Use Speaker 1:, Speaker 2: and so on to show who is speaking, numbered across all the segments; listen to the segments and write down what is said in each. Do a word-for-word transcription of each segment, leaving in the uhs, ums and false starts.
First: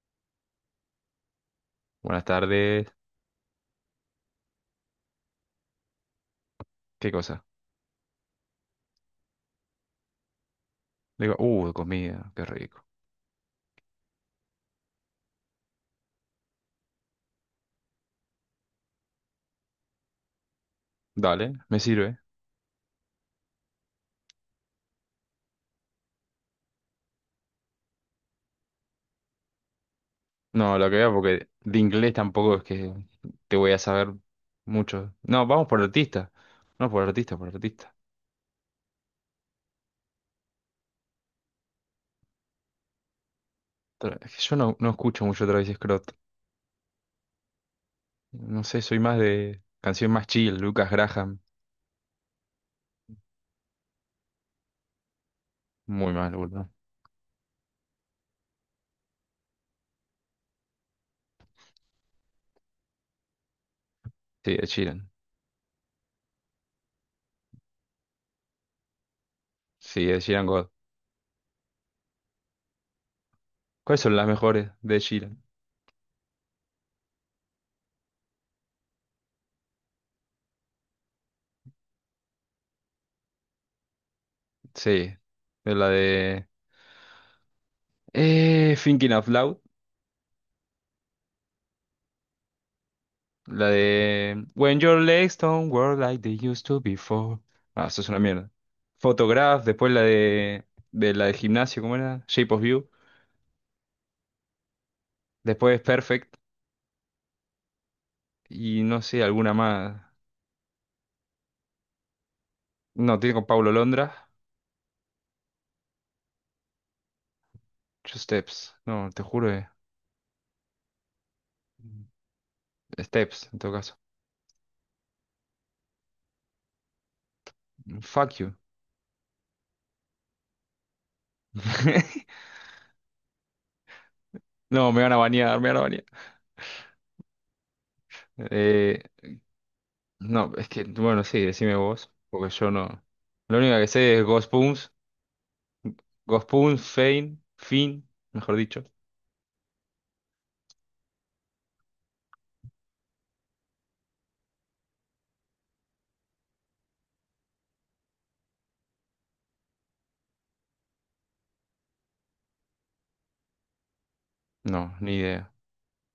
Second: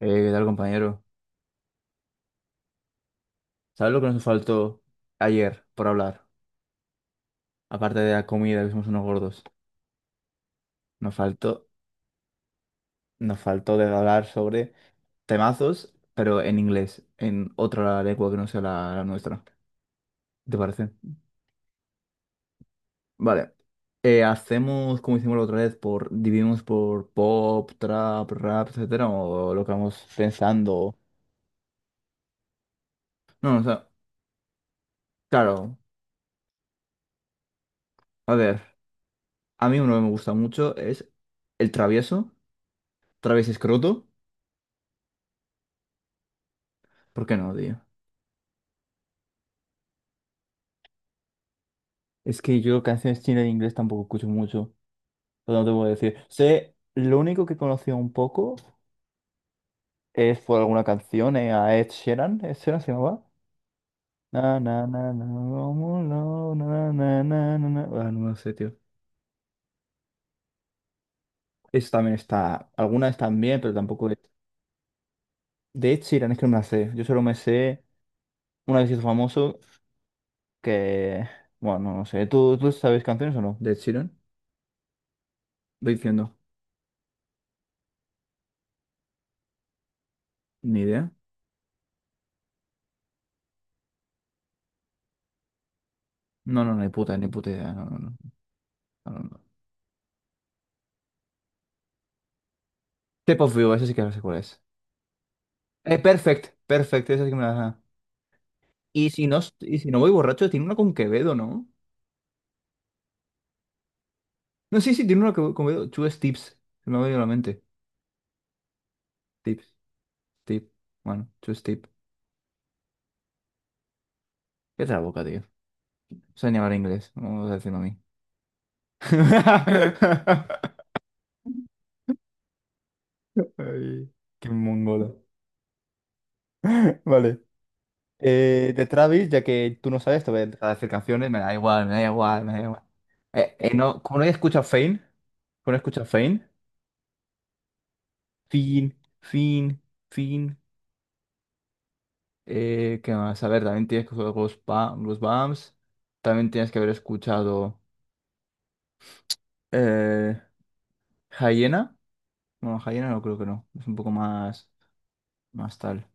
Speaker 1: Eh, ¿qué tal, compañero?
Speaker 2: Buenas tardes.
Speaker 1: ¿Sabes lo que nos faltó ayer por hablar?
Speaker 2: ¿Qué cosa?
Speaker 1: Aparte de la comida, que somos unos gordos. Nos
Speaker 2: Digo,
Speaker 1: faltó,
Speaker 2: uh, comida, qué rico.
Speaker 1: nos faltó de hablar sobre temazos, pero en inglés, en otra lengua que no sea la, la nuestra. ¿Te parece?
Speaker 2: Dale, me sirve.
Speaker 1: Vale. Eh, ¿hacemos como hicimos la otra vez? Por, ¿dividimos por pop, trap, rap, etcétera? ¿O lo que vamos
Speaker 2: No, lo
Speaker 1: pensando?
Speaker 2: que veo, porque de inglés tampoco es que te
Speaker 1: No, o
Speaker 2: voy a
Speaker 1: sea,
Speaker 2: saber mucho. No, vamos
Speaker 1: claro.
Speaker 2: por artista. No, por artista, por artista.
Speaker 1: A ver, a mí uno que me gusta mucho es el travieso, travieso escroto.
Speaker 2: Tra- es que Yo no, no escucho mucho Travis Scott.
Speaker 1: ¿Por qué no, tío?
Speaker 2: No sé, soy más de canción más chill, Lucas Graham.
Speaker 1: Es que yo canciones chinas en inglés tampoco escucho mucho, pero no te puedo
Speaker 2: Muy
Speaker 1: decir.
Speaker 2: mal, boludo.
Speaker 1: Sé, lo único que conocía un poco es por alguna canción eh, a Ed Sheeran. ¿Ed Sheeran se llamaba? Na,
Speaker 2: Sí, de
Speaker 1: na, na,
Speaker 2: Sheeran.
Speaker 1: na, como no, na, na, na, na, na. Ah, no lo sé, tío.
Speaker 2: Sí, de Sheeran God.
Speaker 1: Eso también está. Algunas están bien, pero
Speaker 2: ¿Cuáles
Speaker 1: tampoco
Speaker 2: son
Speaker 1: es.
Speaker 2: las mejores de Sheeran?
Speaker 1: De Ed Sheeran es que no me la sé. Yo solo me sé una vez hizo famoso que. Bueno, no sé. ¿Tú, tú sabes canciones o no? De Ed Sheeran.
Speaker 2: Sí, de la
Speaker 1: Voy diciendo.
Speaker 2: de... Eh, Thinking Out Loud.
Speaker 1: Ni idea.
Speaker 2: La de when your legs don't work like they
Speaker 1: No,
Speaker 2: used
Speaker 1: no,
Speaker 2: to
Speaker 1: no, ni puta, ni
Speaker 2: before.
Speaker 1: puta idea. No,
Speaker 2: Ah,
Speaker 1: no,
Speaker 2: eso es
Speaker 1: no.
Speaker 2: una mierda.
Speaker 1: No, no, no.
Speaker 2: Photograph, después la de, de la de gimnasio, ¿cómo era? Shape of You.
Speaker 1: Shape of You, ese sí que no sé cuál es.
Speaker 2: Después
Speaker 1: Eh,
Speaker 2: Perfect.
Speaker 1: Perfect, Perfect, esa sí que me la... ajá.
Speaker 2: Y no
Speaker 1: Y
Speaker 2: sé,
Speaker 1: si no,
Speaker 2: alguna
Speaker 1: y si no
Speaker 2: más.
Speaker 1: voy borracho, tiene una con Quevedo, ¿no?
Speaker 2: No, tiene con Paulo Londra.
Speaker 1: No, sí, sí, tiene una con con Quevedo. Two Steps, se me ha venido a la mente.
Speaker 2: Two Steps. No, te juro. eh.
Speaker 1: Tips, tip, bueno, two step.
Speaker 2: Steps, en todo caso.
Speaker 1: Qué la boca, tío. Sé ni hablar inglés, vamos a decirlo a mí.
Speaker 2: Fuck you.
Speaker 1: Ay, qué
Speaker 2: No, me
Speaker 1: mongola.
Speaker 2: van a banear, me van a banear.
Speaker 1: Vale. Eh, de
Speaker 2: Eh,
Speaker 1: Travis, ya que tú no sabes, te voy a
Speaker 2: no,
Speaker 1: dejar
Speaker 2: es
Speaker 1: de
Speaker 2: que,
Speaker 1: hacer
Speaker 2: bueno,
Speaker 1: canciones, me
Speaker 2: sí,
Speaker 1: da
Speaker 2: decime
Speaker 1: igual, me da
Speaker 2: vos,
Speaker 1: igual,
Speaker 2: porque
Speaker 1: me da
Speaker 2: yo
Speaker 1: igual.
Speaker 2: no.
Speaker 1: Eh,
Speaker 2: Lo
Speaker 1: eh,
Speaker 2: único que
Speaker 1: no,
Speaker 2: sé
Speaker 1: como
Speaker 2: es
Speaker 1: no he
Speaker 2: Ghost
Speaker 1: escuchado
Speaker 2: Puns,
Speaker 1: Fame, como no he escuchado Fame,
Speaker 2: Ghost Puns, Fein, Fin, mejor dicho.
Speaker 1: Fin, fin, fin. Eh, ¿qué más? A ver, también tienes que jugar los, ba- los B A Ms. También tienes que haber escuchado eh, Hyena. No, Hyena no creo que no. Es un poco más,
Speaker 2: No, ni idea.
Speaker 1: más tal.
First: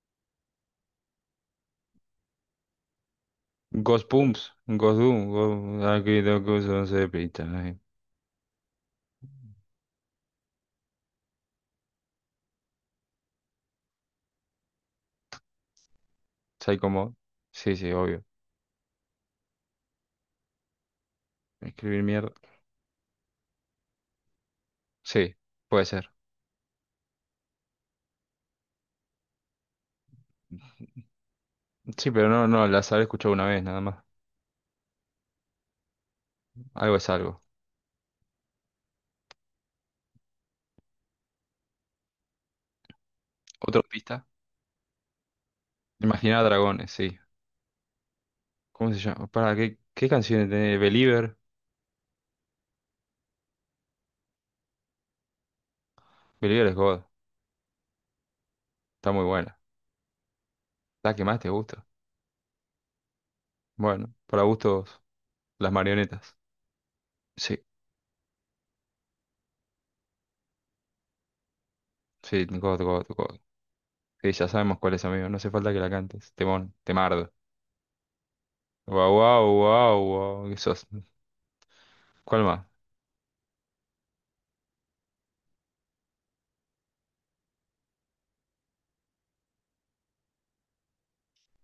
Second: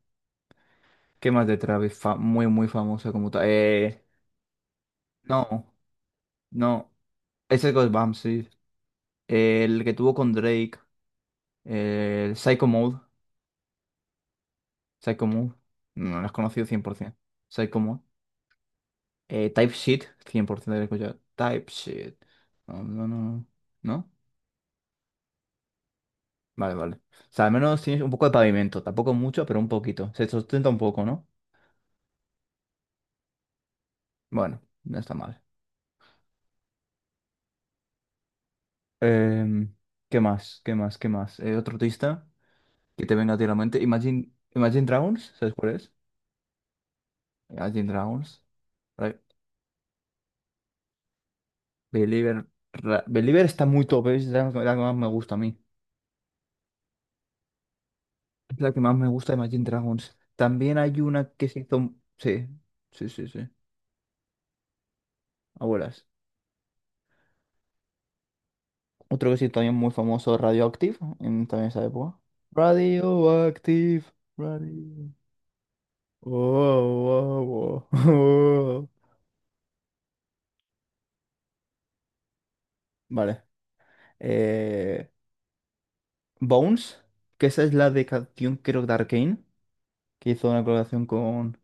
Speaker 1: ¿Qué más de Travis? Fa- muy, muy famosa como tal. Eh,
Speaker 2: Ghost Pumps, Ghost Doom,
Speaker 1: no,
Speaker 2: Ghost... Aquí dos cosas
Speaker 1: no.
Speaker 2: se pitan,
Speaker 1: Ese es
Speaker 2: eh.
Speaker 1: Ghost Bump, sí. El que tuvo con Drake. El Psycho Mode. Psycho Mode. No, lo has conocido
Speaker 2: Psycho Mod.
Speaker 1: cien por ciento.
Speaker 2: Sí,
Speaker 1: Psycho
Speaker 2: sí,
Speaker 1: Mode.
Speaker 2: obvio.
Speaker 1: Eh, TypeScript, cien por ciento de escuchado.
Speaker 2: Escribir
Speaker 1: TypeSheet.
Speaker 2: mierda.
Speaker 1: No, no, no. ¿No?
Speaker 2: Sí, puede ser.
Speaker 1: Vale, vale. O sea, al menos tienes un poco de pavimento. Tampoco mucho, pero un poquito. Se sustenta un poco, ¿no?
Speaker 2: Sí, pero no, no, las habré escuchado una vez nada más.
Speaker 1: Bueno, no está mal.
Speaker 2: Algo es algo.
Speaker 1: Em, ¿qué más? ¿Qué más? ¿Qué más? Eh, otro artista que te venga a ti a la
Speaker 2: Otra
Speaker 1: mente.
Speaker 2: pista.
Speaker 1: Imagine, Imagine Dragons, ¿sabes cuál es?
Speaker 2: Imaginar dragones, sí.
Speaker 1: Imagine Dragons.
Speaker 2: ¿Cómo se
Speaker 1: Right.
Speaker 2: llama? Para, ¿qué, qué canciones tiene? Believer.
Speaker 1: Believer, Ra- Believer está muy top, ¿eh? Es la que la que más me gusta a mí.
Speaker 2: Believer es God.
Speaker 1: Es la que más me
Speaker 2: Está muy
Speaker 1: gusta de
Speaker 2: buena.
Speaker 1: Imagine Dragons. También hay
Speaker 2: La que
Speaker 1: una
Speaker 2: más
Speaker 1: que
Speaker 2: te
Speaker 1: se
Speaker 2: gusta.
Speaker 1: hizo... Sí, sí, sí, sí.
Speaker 2: Bueno, para gustos, las
Speaker 1: Abuelas.
Speaker 2: marionetas. Sí,
Speaker 1: Otro que sí también muy famoso, Radioactive, en también esa época.
Speaker 2: sí, God, God, God.
Speaker 1: Radioactive,
Speaker 2: Sí, ya sabemos cuál es,
Speaker 1: radio.
Speaker 2: amigo. No hace falta que la cantes. Temón, temardo.
Speaker 1: Oh, oh, oh, oh.
Speaker 2: Wow, wow, wow, wow. ¿Qué sos? ¿Cuál más?
Speaker 1: Vale. Eh, Bones, que esa es la de canción, creo, de Arcane, que hizo una colaboración con.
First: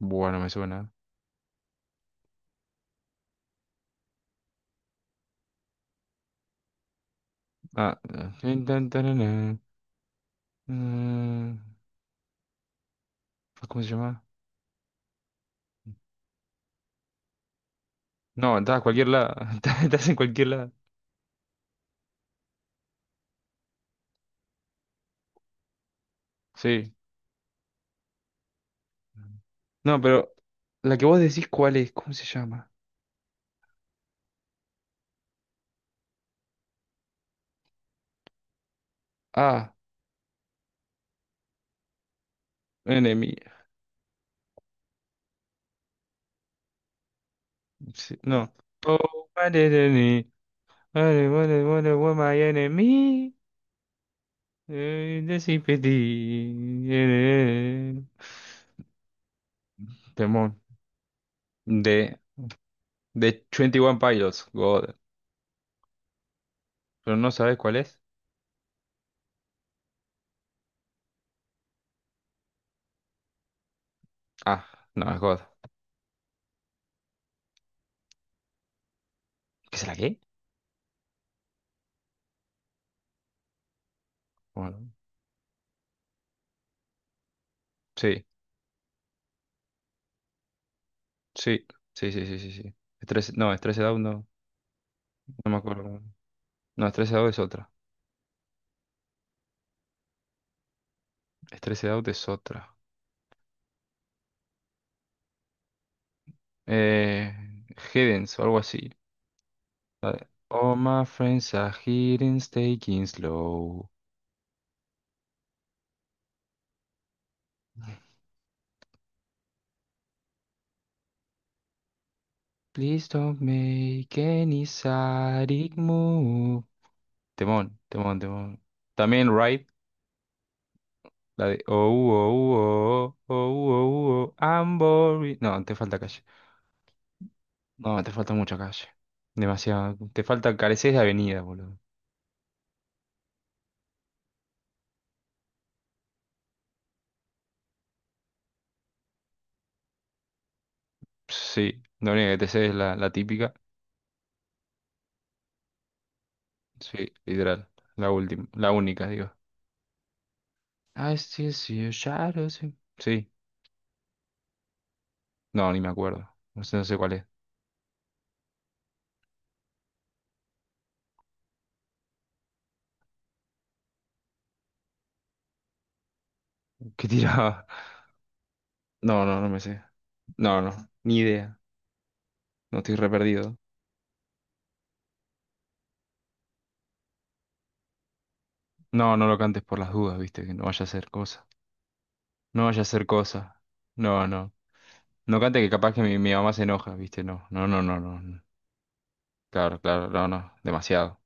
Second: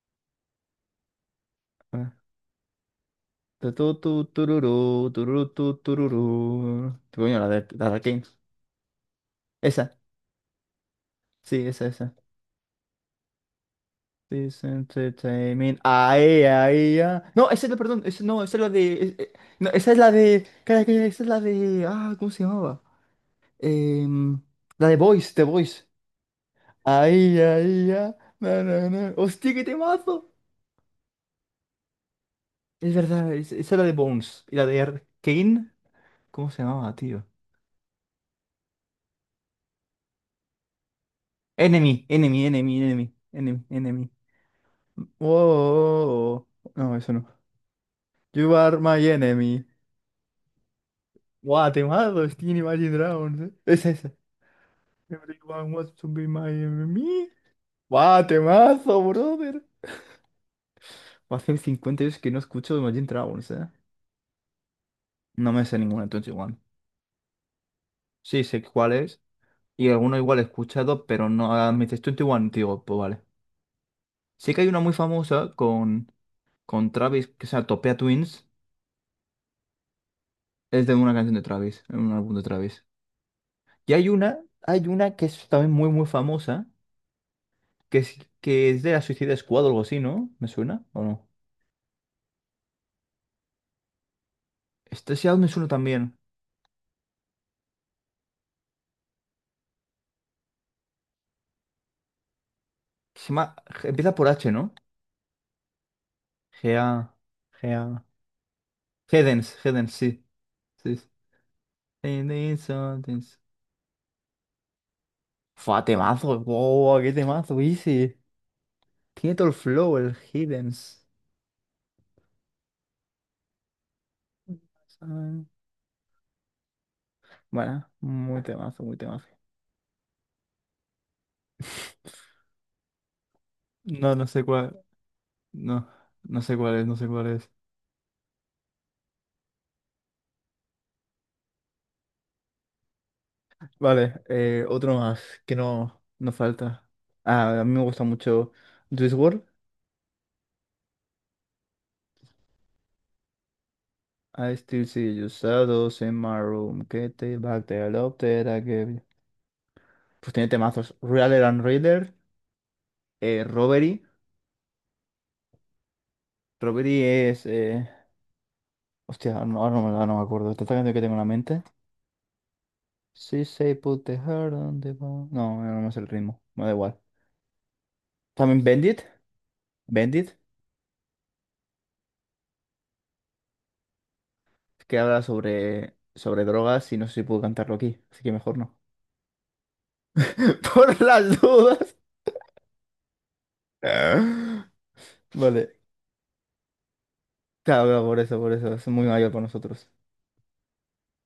Speaker 2: Bueno, me suena.
Speaker 1: eh, tu, tu, tu, tururú, tururú, tu, tururú. Tu, coño, la de, la de
Speaker 2: Ah.
Speaker 1: Arcane.
Speaker 2: eh, tan, tarana,
Speaker 1: Esa,
Speaker 2: mm,
Speaker 1: sí, esa, esa.
Speaker 2: ¿cómo se llama?
Speaker 1: This entertainment. Ay, ay, ay. No, esa es la, perdón, esa, no, esa
Speaker 2: No,
Speaker 1: es la
Speaker 2: estás a
Speaker 1: de.
Speaker 2: cualquier
Speaker 1: Es- eh,
Speaker 2: lado.
Speaker 1: no,
Speaker 2: Estás
Speaker 1: esa es
Speaker 2: estás
Speaker 1: la
Speaker 2: en
Speaker 1: de.
Speaker 2: cualquier lado.
Speaker 1: Calla, calla, esa es la de. Ah, ¿cómo se llamaba? Em, la de Voice, The Voice.
Speaker 2: Sí.
Speaker 1: Ay, ay, ay. No, no, no. Hostia, qué
Speaker 2: No,
Speaker 1: temazo.
Speaker 2: pero la que vos decís, ¿cuál es? ¿Cómo se llama?
Speaker 1: Es verdad, es- esa es la de Bones. Y la de R- Kane. ¿Cómo se llamaba, tío?
Speaker 2: Ah,
Speaker 1: Enemy, enemy, enemy, enemy,
Speaker 2: enemy.
Speaker 1: enemy, enemy. Oh, oh, oh, oh. No, eso no.
Speaker 2: Sí, no.
Speaker 1: You are
Speaker 2: Oh,
Speaker 1: my
Speaker 2: what
Speaker 1: enemy.
Speaker 2: is enemy? What is, what is,
Speaker 1: Guau,
Speaker 2: what is, what
Speaker 1: temazo,
Speaker 2: my
Speaker 1: Steam Imagine
Speaker 2: enemy?
Speaker 1: Dragons. eh. Es esa.
Speaker 2: Eh, the
Speaker 1: Everyone wants to be my
Speaker 2: sympathy. Eh,
Speaker 1: enemy.
Speaker 2: eh, eh.
Speaker 1: ¡Guau, temazo, brother!
Speaker 2: Temón.
Speaker 1: Hace cincuenta años
Speaker 2: De
Speaker 1: que no escucho de Imagine
Speaker 2: De
Speaker 1: Dragons, ¿eh?
Speaker 2: veintiuno Pilots, God.
Speaker 1: No me sé ninguna de veintiuno.
Speaker 2: ¿Pero no sabes cuál es?
Speaker 1: Sí, sé cuál es. Y alguno igual he escuchado, pero no. ah, me dices veintiuno, digo, pues vale. Sí que
Speaker 2: Ah,
Speaker 1: hay una muy
Speaker 2: no, es God.
Speaker 1: famosa con, con Travis, que se llama Topia Twins.
Speaker 2: ¿Qué es la qué?
Speaker 1: Es de una canción de Travis, en un álbum de Travis. Y hay una, hay
Speaker 2: Bueno,
Speaker 1: una que es también muy, muy famosa, que es,
Speaker 2: sí,
Speaker 1: que es de la Suicide Squad o algo así, ¿no? ¿Me suena o no?
Speaker 2: sí, sí, sí, sí, sí, sí. Stress- no, Stressed Out no,
Speaker 1: Este sí me
Speaker 2: no me
Speaker 1: suena
Speaker 2: acuerdo.
Speaker 1: también.
Speaker 2: No, Stressed Out es otra. Stressed Out es otra.
Speaker 1: Se llama- empieza por H, ¿no? Gea.
Speaker 2: Eh,
Speaker 1: Gea.
Speaker 2: Hiddens o algo así.
Speaker 1: Hedens, Hedens, sí.
Speaker 2: All
Speaker 1: Sí.
Speaker 2: my
Speaker 1: Sí.
Speaker 2: friends are hidden,
Speaker 1: Hedens,
Speaker 2: taking
Speaker 1: Hedens.
Speaker 2: slow.
Speaker 1: Fua, temazo. Wow, qué temazo, easy. Tiene todo el flow, el Hedens.
Speaker 2: Please don't make any
Speaker 1: ¿Sabes?
Speaker 2: sadic move. Temón,
Speaker 1: Bueno,
Speaker 2: temón,
Speaker 1: muy
Speaker 2: temón.
Speaker 1: temazo, muy temazo.
Speaker 2: También Ride, la de oh, oh, oh, oh,
Speaker 1: No, no
Speaker 2: oh, oh,
Speaker 1: sé
Speaker 2: oh, I'm
Speaker 1: cuál.
Speaker 2: boring. No, te
Speaker 1: No,
Speaker 2: falta calle.
Speaker 1: no sé cuál es, no sé cuál es.
Speaker 2: No, te falta mucha calle. Demasiado. Te falta, careces de avenida, boludo.
Speaker 1: Vale, eh, otro más que no, no falta. Ah, a mí me gusta mucho Juice world.
Speaker 2: Sí, la única que te sé es la, la típica.
Speaker 1: I still see you shadows in my room.
Speaker 2: Sí,
Speaker 1: Get the back,
Speaker 2: literal.
Speaker 1: they
Speaker 2: La
Speaker 1: adopted,
Speaker 2: última,
Speaker 1: I
Speaker 2: la
Speaker 1: gave you.
Speaker 2: única, digo.
Speaker 1: Pues tiene temazos.
Speaker 2: I
Speaker 1: Real
Speaker 2: still
Speaker 1: and
Speaker 2: see your
Speaker 1: Raider,
Speaker 2: shadows in... Sí.
Speaker 1: eh, Robbery.
Speaker 2: No, ni me acuerdo. No sé, no sé
Speaker 1: Robbery
Speaker 2: cuál es.
Speaker 1: es. eh, Hostia, no, ahora no, me ahora no me acuerdo. Tanta canción que tengo en la mente. Sí, say put the heart on the bone. No, no me sé el ritmo. Me da igual.
Speaker 2: ¿Qué tiraba?
Speaker 1: También Bendit.
Speaker 2: No, no, no me sé.
Speaker 1: Bendit,
Speaker 2: No, no, ni idea. No estoy re perdido.
Speaker 1: que habla sobre, sobre drogas y no sé si puedo cantarlo aquí. Así que mejor no.
Speaker 2: No, no lo cantes por las dudas, viste, que no vaya a
Speaker 1: Por
Speaker 2: ser
Speaker 1: las
Speaker 2: cosa.
Speaker 1: dudas.
Speaker 2: No vaya a ser cosa. No, no. No cante que
Speaker 1: Vale.
Speaker 2: capaz que mi, mi mamá se enoja, ¿viste? No, no, no,
Speaker 1: Claro,
Speaker 2: no,
Speaker 1: claro, por
Speaker 2: no,
Speaker 1: eso,
Speaker 2: no.
Speaker 1: por eso. Es muy mayor para
Speaker 2: Claro,
Speaker 1: nosotros.
Speaker 2: claro, no, no. Demasiado.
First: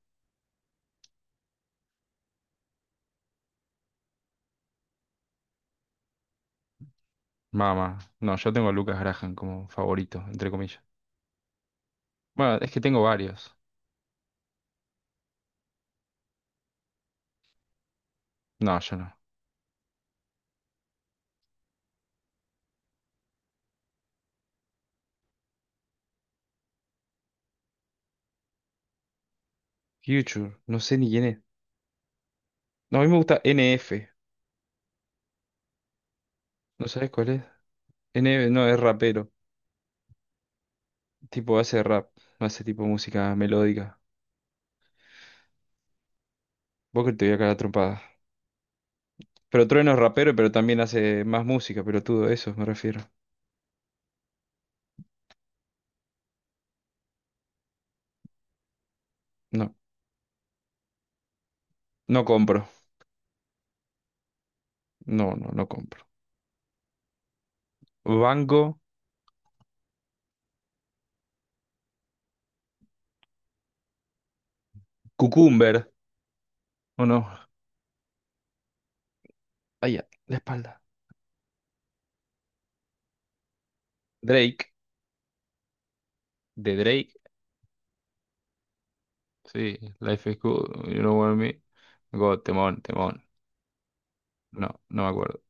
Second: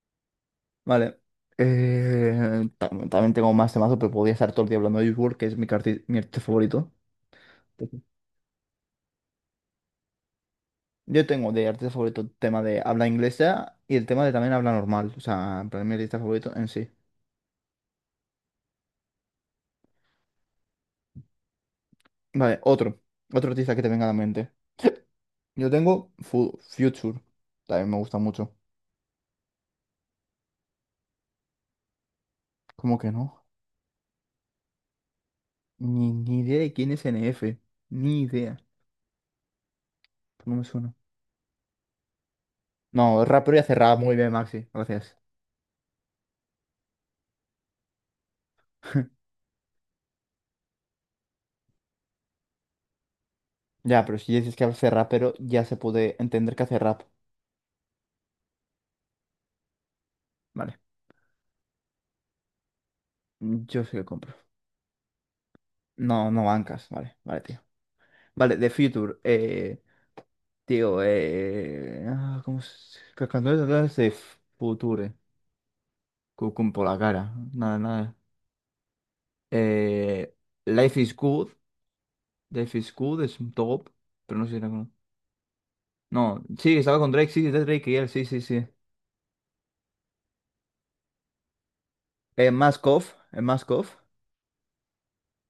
Speaker 1: Vale. Eh, tam- también tengo más temazos, pero podría estar todo el día hablando de Juice world, que es mi, arti- mi artista favorito.
Speaker 2: Mamá. No, yo tengo a Lucas Graham como favorito, entre comillas.
Speaker 1: Yo tengo de artista favorito el
Speaker 2: Bueno,
Speaker 1: tema
Speaker 2: es que
Speaker 1: de
Speaker 2: tengo
Speaker 1: habla
Speaker 2: varios.
Speaker 1: inglesa y el tema de también habla normal. O sea, en plan, mi artista favorito en sí.
Speaker 2: No, yo no.
Speaker 1: Vale, otro. Otro artista que te venga a la mente. Yo tengo Fu- Future. También me gusta mucho.
Speaker 2: Future, no sé ni quién es.
Speaker 1: ¿Cómo
Speaker 2: No, a mí
Speaker 1: que
Speaker 2: me gusta
Speaker 1: no?
Speaker 2: N F.
Speaker 1: Ni, ni idea de
Speaker 2: ¿No
Speaker 1: quién es
Speaker 2: sabes
Speaker 1: N
Speaker 2: cuál es?
Speaker 1: F. Ni
Speaker 2: N F,
Speaker 1: idea.
Speaker 2: no, es rapero.
Speaker 1: No me suena.
Speaker 2: Tipo, hace rap. Hace tipo
Speaker 1: No, es
Speaker 2: música
Speaker 1: rapero y hace rap
Speaker 2: melódica.
Speaker 1: muy bien, Maxi. Gracias.
Speaker 2: Vos que te voy a cagar a trompadas. Pero Trueno es rapero, pero también hace más música, pero todo eso me refiero.
Speaker 1: Ya, pero si dices que hace rapero ya se puede entender que hace rap.
Speaker 2: No,
Speaker 1: Vale,
Speaker 2: no compro.
Speaker 1: yo sí lo compro.
Speaker 2: No, no, no compro.
Speaker 1: No, no bancas. Vale, vale, tío. Vale, The
Speaker 2: Banco.
Speaker 1: Future. Eh, tío, eh... ah, ¿cómo se...? ¿Qué canción es The Future?
Speaker 2: Cucumber.
Speaker 1: Cucum por la
Speaker 2: ¿O no?
Speaker 1: cara. Nada, nada.
Speaker 2: Allá,
Speaker 1: Eh,
Speaker 2: la espalda.
Speaker 1: Life is Good. Life is Good es un top. Pero no sé si era
Speaker 2: Drake,
Speaker 1: con... No, sí,
Speaker 2: de
Speaker 1: estaba con
Speaker 2: Drake,
Speaker 1: Drake. Sí, de Drake y él. Sí, sí, sí.
Speaker 2: sí, Life is Good, You Know What I Mean. God,
Speaker 1: Eh,
Speaker 2: temón,
Speaker 1: Mask Off.
Speaker 2: temón.
Speaker 1: Eh, Mask Off.
Speaker 2: No, no me acuerdo.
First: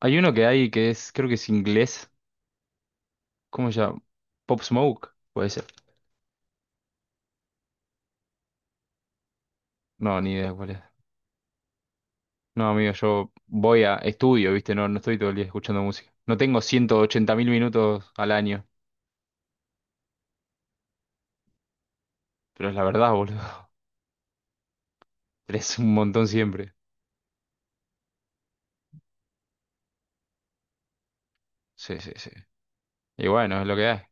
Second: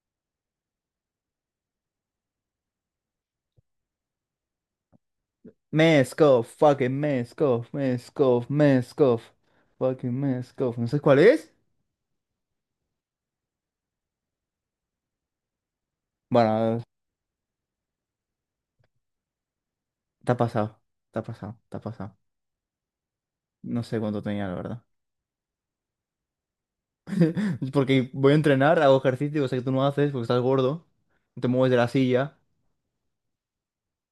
Speaker 2: Hay uno que hay que es, creo que es inglés. ¿Cómo se llama? Pop Smoke, puede ser.
Speaker 1: Meskov, fucking Meskov, Meskov, Meskov, fucking
Speaker 2: No, ni idea cuál
Speaker 1: Meskov.
Speaker 2: es.
Speaker 1: ¿No sabes cuál es?
Speaker 2: No, amigo, yo voy a estudio, ¿viste? No, no estoy todo el día escuchando música. No tengo
Speaker 1: Bueno,
Speaker 2: 180 mil minutos al año,
Speaker 1: está pasado, está pasado, está pasado.
Speaker 2: pero es la verdad, boludo.
Speaker 1: No sé cuánto tenía, la verdad.
Speaker 2: Es un montón siempre.
Speaker 1: Porque voy a entrenar, hago ejercicio, cosa que tú no haces porque estás gordo, no te mueves de la
Speaker 2: Sí, sí, sí.
Speaker 1: silla.
Speaker 2: Y bueno, es lo que hay.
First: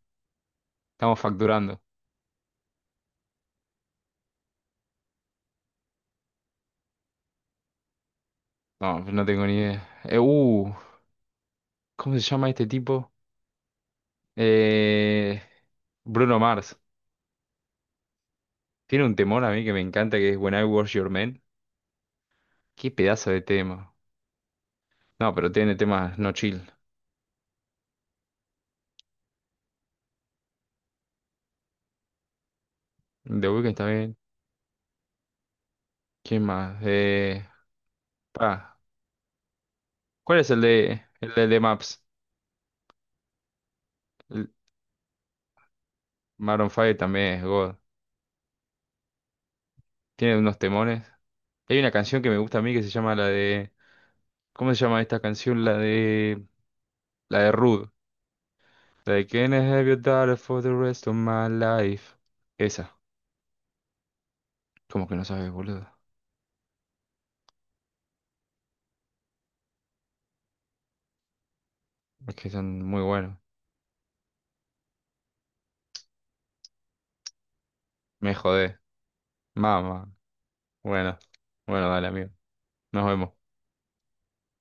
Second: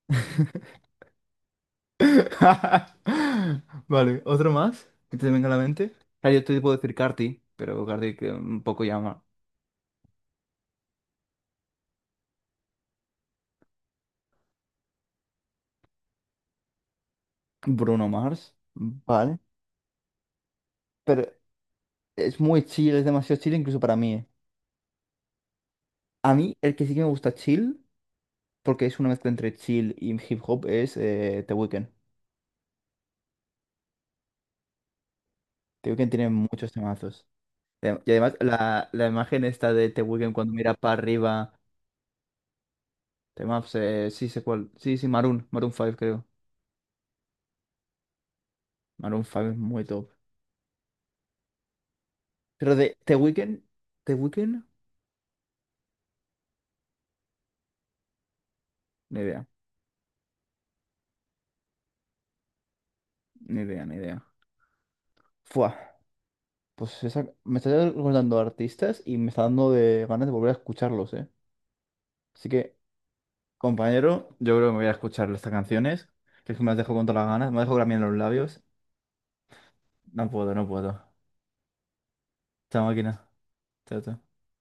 Speaker 2: Estamos facturando.
Speaker 1: Vale, ¿otro más? ¿Que te venga a la mente? Claro, yo te puedo decir Carti, pero Carti que un poco
Speaker 2: No,
Speaker 1: llama.
Speaker 2: no tengo ni idea. Eh, uh, ¿cómo se llama este tipo? Eh, Bruno Mars.
Speaker 1: Bruno Mars,
Speaker 2: Tiene un
Speaker 1: vale.
Speaker 2: temor a mí que me encanta que es When I Was Your
Speaker 1: Pero
Speaker 2: Man.
Speaker 1: es muy
Speaker 2: Qué
Speaker 1: chill, es
Speaker 2: pedazo
Speaker 1: demasiado
Speaker 2: de
Speaker 1: chill incluso
Speaker 2: tema.
Speaker 1: para mí, eh.
Speaker 2: No, pero tiene temas no
Speaker 1: A mí,
Speaker 2: chill.
Speaker 1: el que sí que me gusta chill, porque es una mezcla entre chill y hip hop, es eh, The Weeknd.
Speaker 2: The Weeknd está bien.
Speaker 1: The Weeknd tiene
Speaker 2: ¿Quién
Speaker 1: muchos
Speaker 2: más?
Speaker 1: temazos.
Speaker 2: Eh,
Speaker 1: Eh, Y además,
Speaker 2: pa.
Speaker 1: la, la imagen esta de The Weeknd
Speaker 2: ¿Cuál es
Speaker 1: cuando
Speaker 2: el
Speaker 1: mira para
Speaker 2: de el de
Speaker 1: arriba,
Speaker 2: The Maps?
Speaker 1: temazos, eh, sí sé
Speaker 2: El
Speaker 1: cuál. Sí, sí, Maroon, Maroon cinco, creo.
Speaker 2: Maroon cinco también es God.
Speaker 1: Maroon cinco es muy top.
Speaker 2: Tiene unos temores. Hay una canción que me gusta a mí
Speaker 1: Pero
Speaker 2: que se
Speaker 1: de
Speaker 2: llama
Speaker 1: The
Speaker 2: la
Speaker 1: Weeknd,
Speaker 2: de.
Speaker 1: The Weeknd,
Speaker 2: ¿Cómo se llama esta canción? La de. La de Rude. La
Speaker 1: ni
Speaker 2: de
Speaker 1: idea,
Speaker 2: can I have your daughter for the rest of my life? Esa.
Speaker 1: ni idea, ni idea.
Speaker 2: ¿Cómo que no sabes,
Speaker 1: Fua,
Speaker 2: boludo?
Speaker 1: pues esa- me está recordando artistas y me está dando de ganas de volver a escucharlos, ¿eh?
Speaker 2: Es
Speaker 1: Así
Speaker 2: que
Speaker 1: que
Speaker 2: son muy buenos.
Speaker 1: compañero, yo creo que me voy a escuchar estas canciones, que es que me las dejo con todas las ganas, me dejo también los
Speaker 2: Me
Speaker 1: labios.
Speaker 2: jodé. Mamá.
Speaker 1: No puedo, no puedo.
Speaker 2: Bueno, bueno, dale, amigo.
Speaker 1: Chao,
Speaker 2: Nos
Speaker 1: máquina.
Speaker 2: vemos.
Speaker 1: Chao, chao.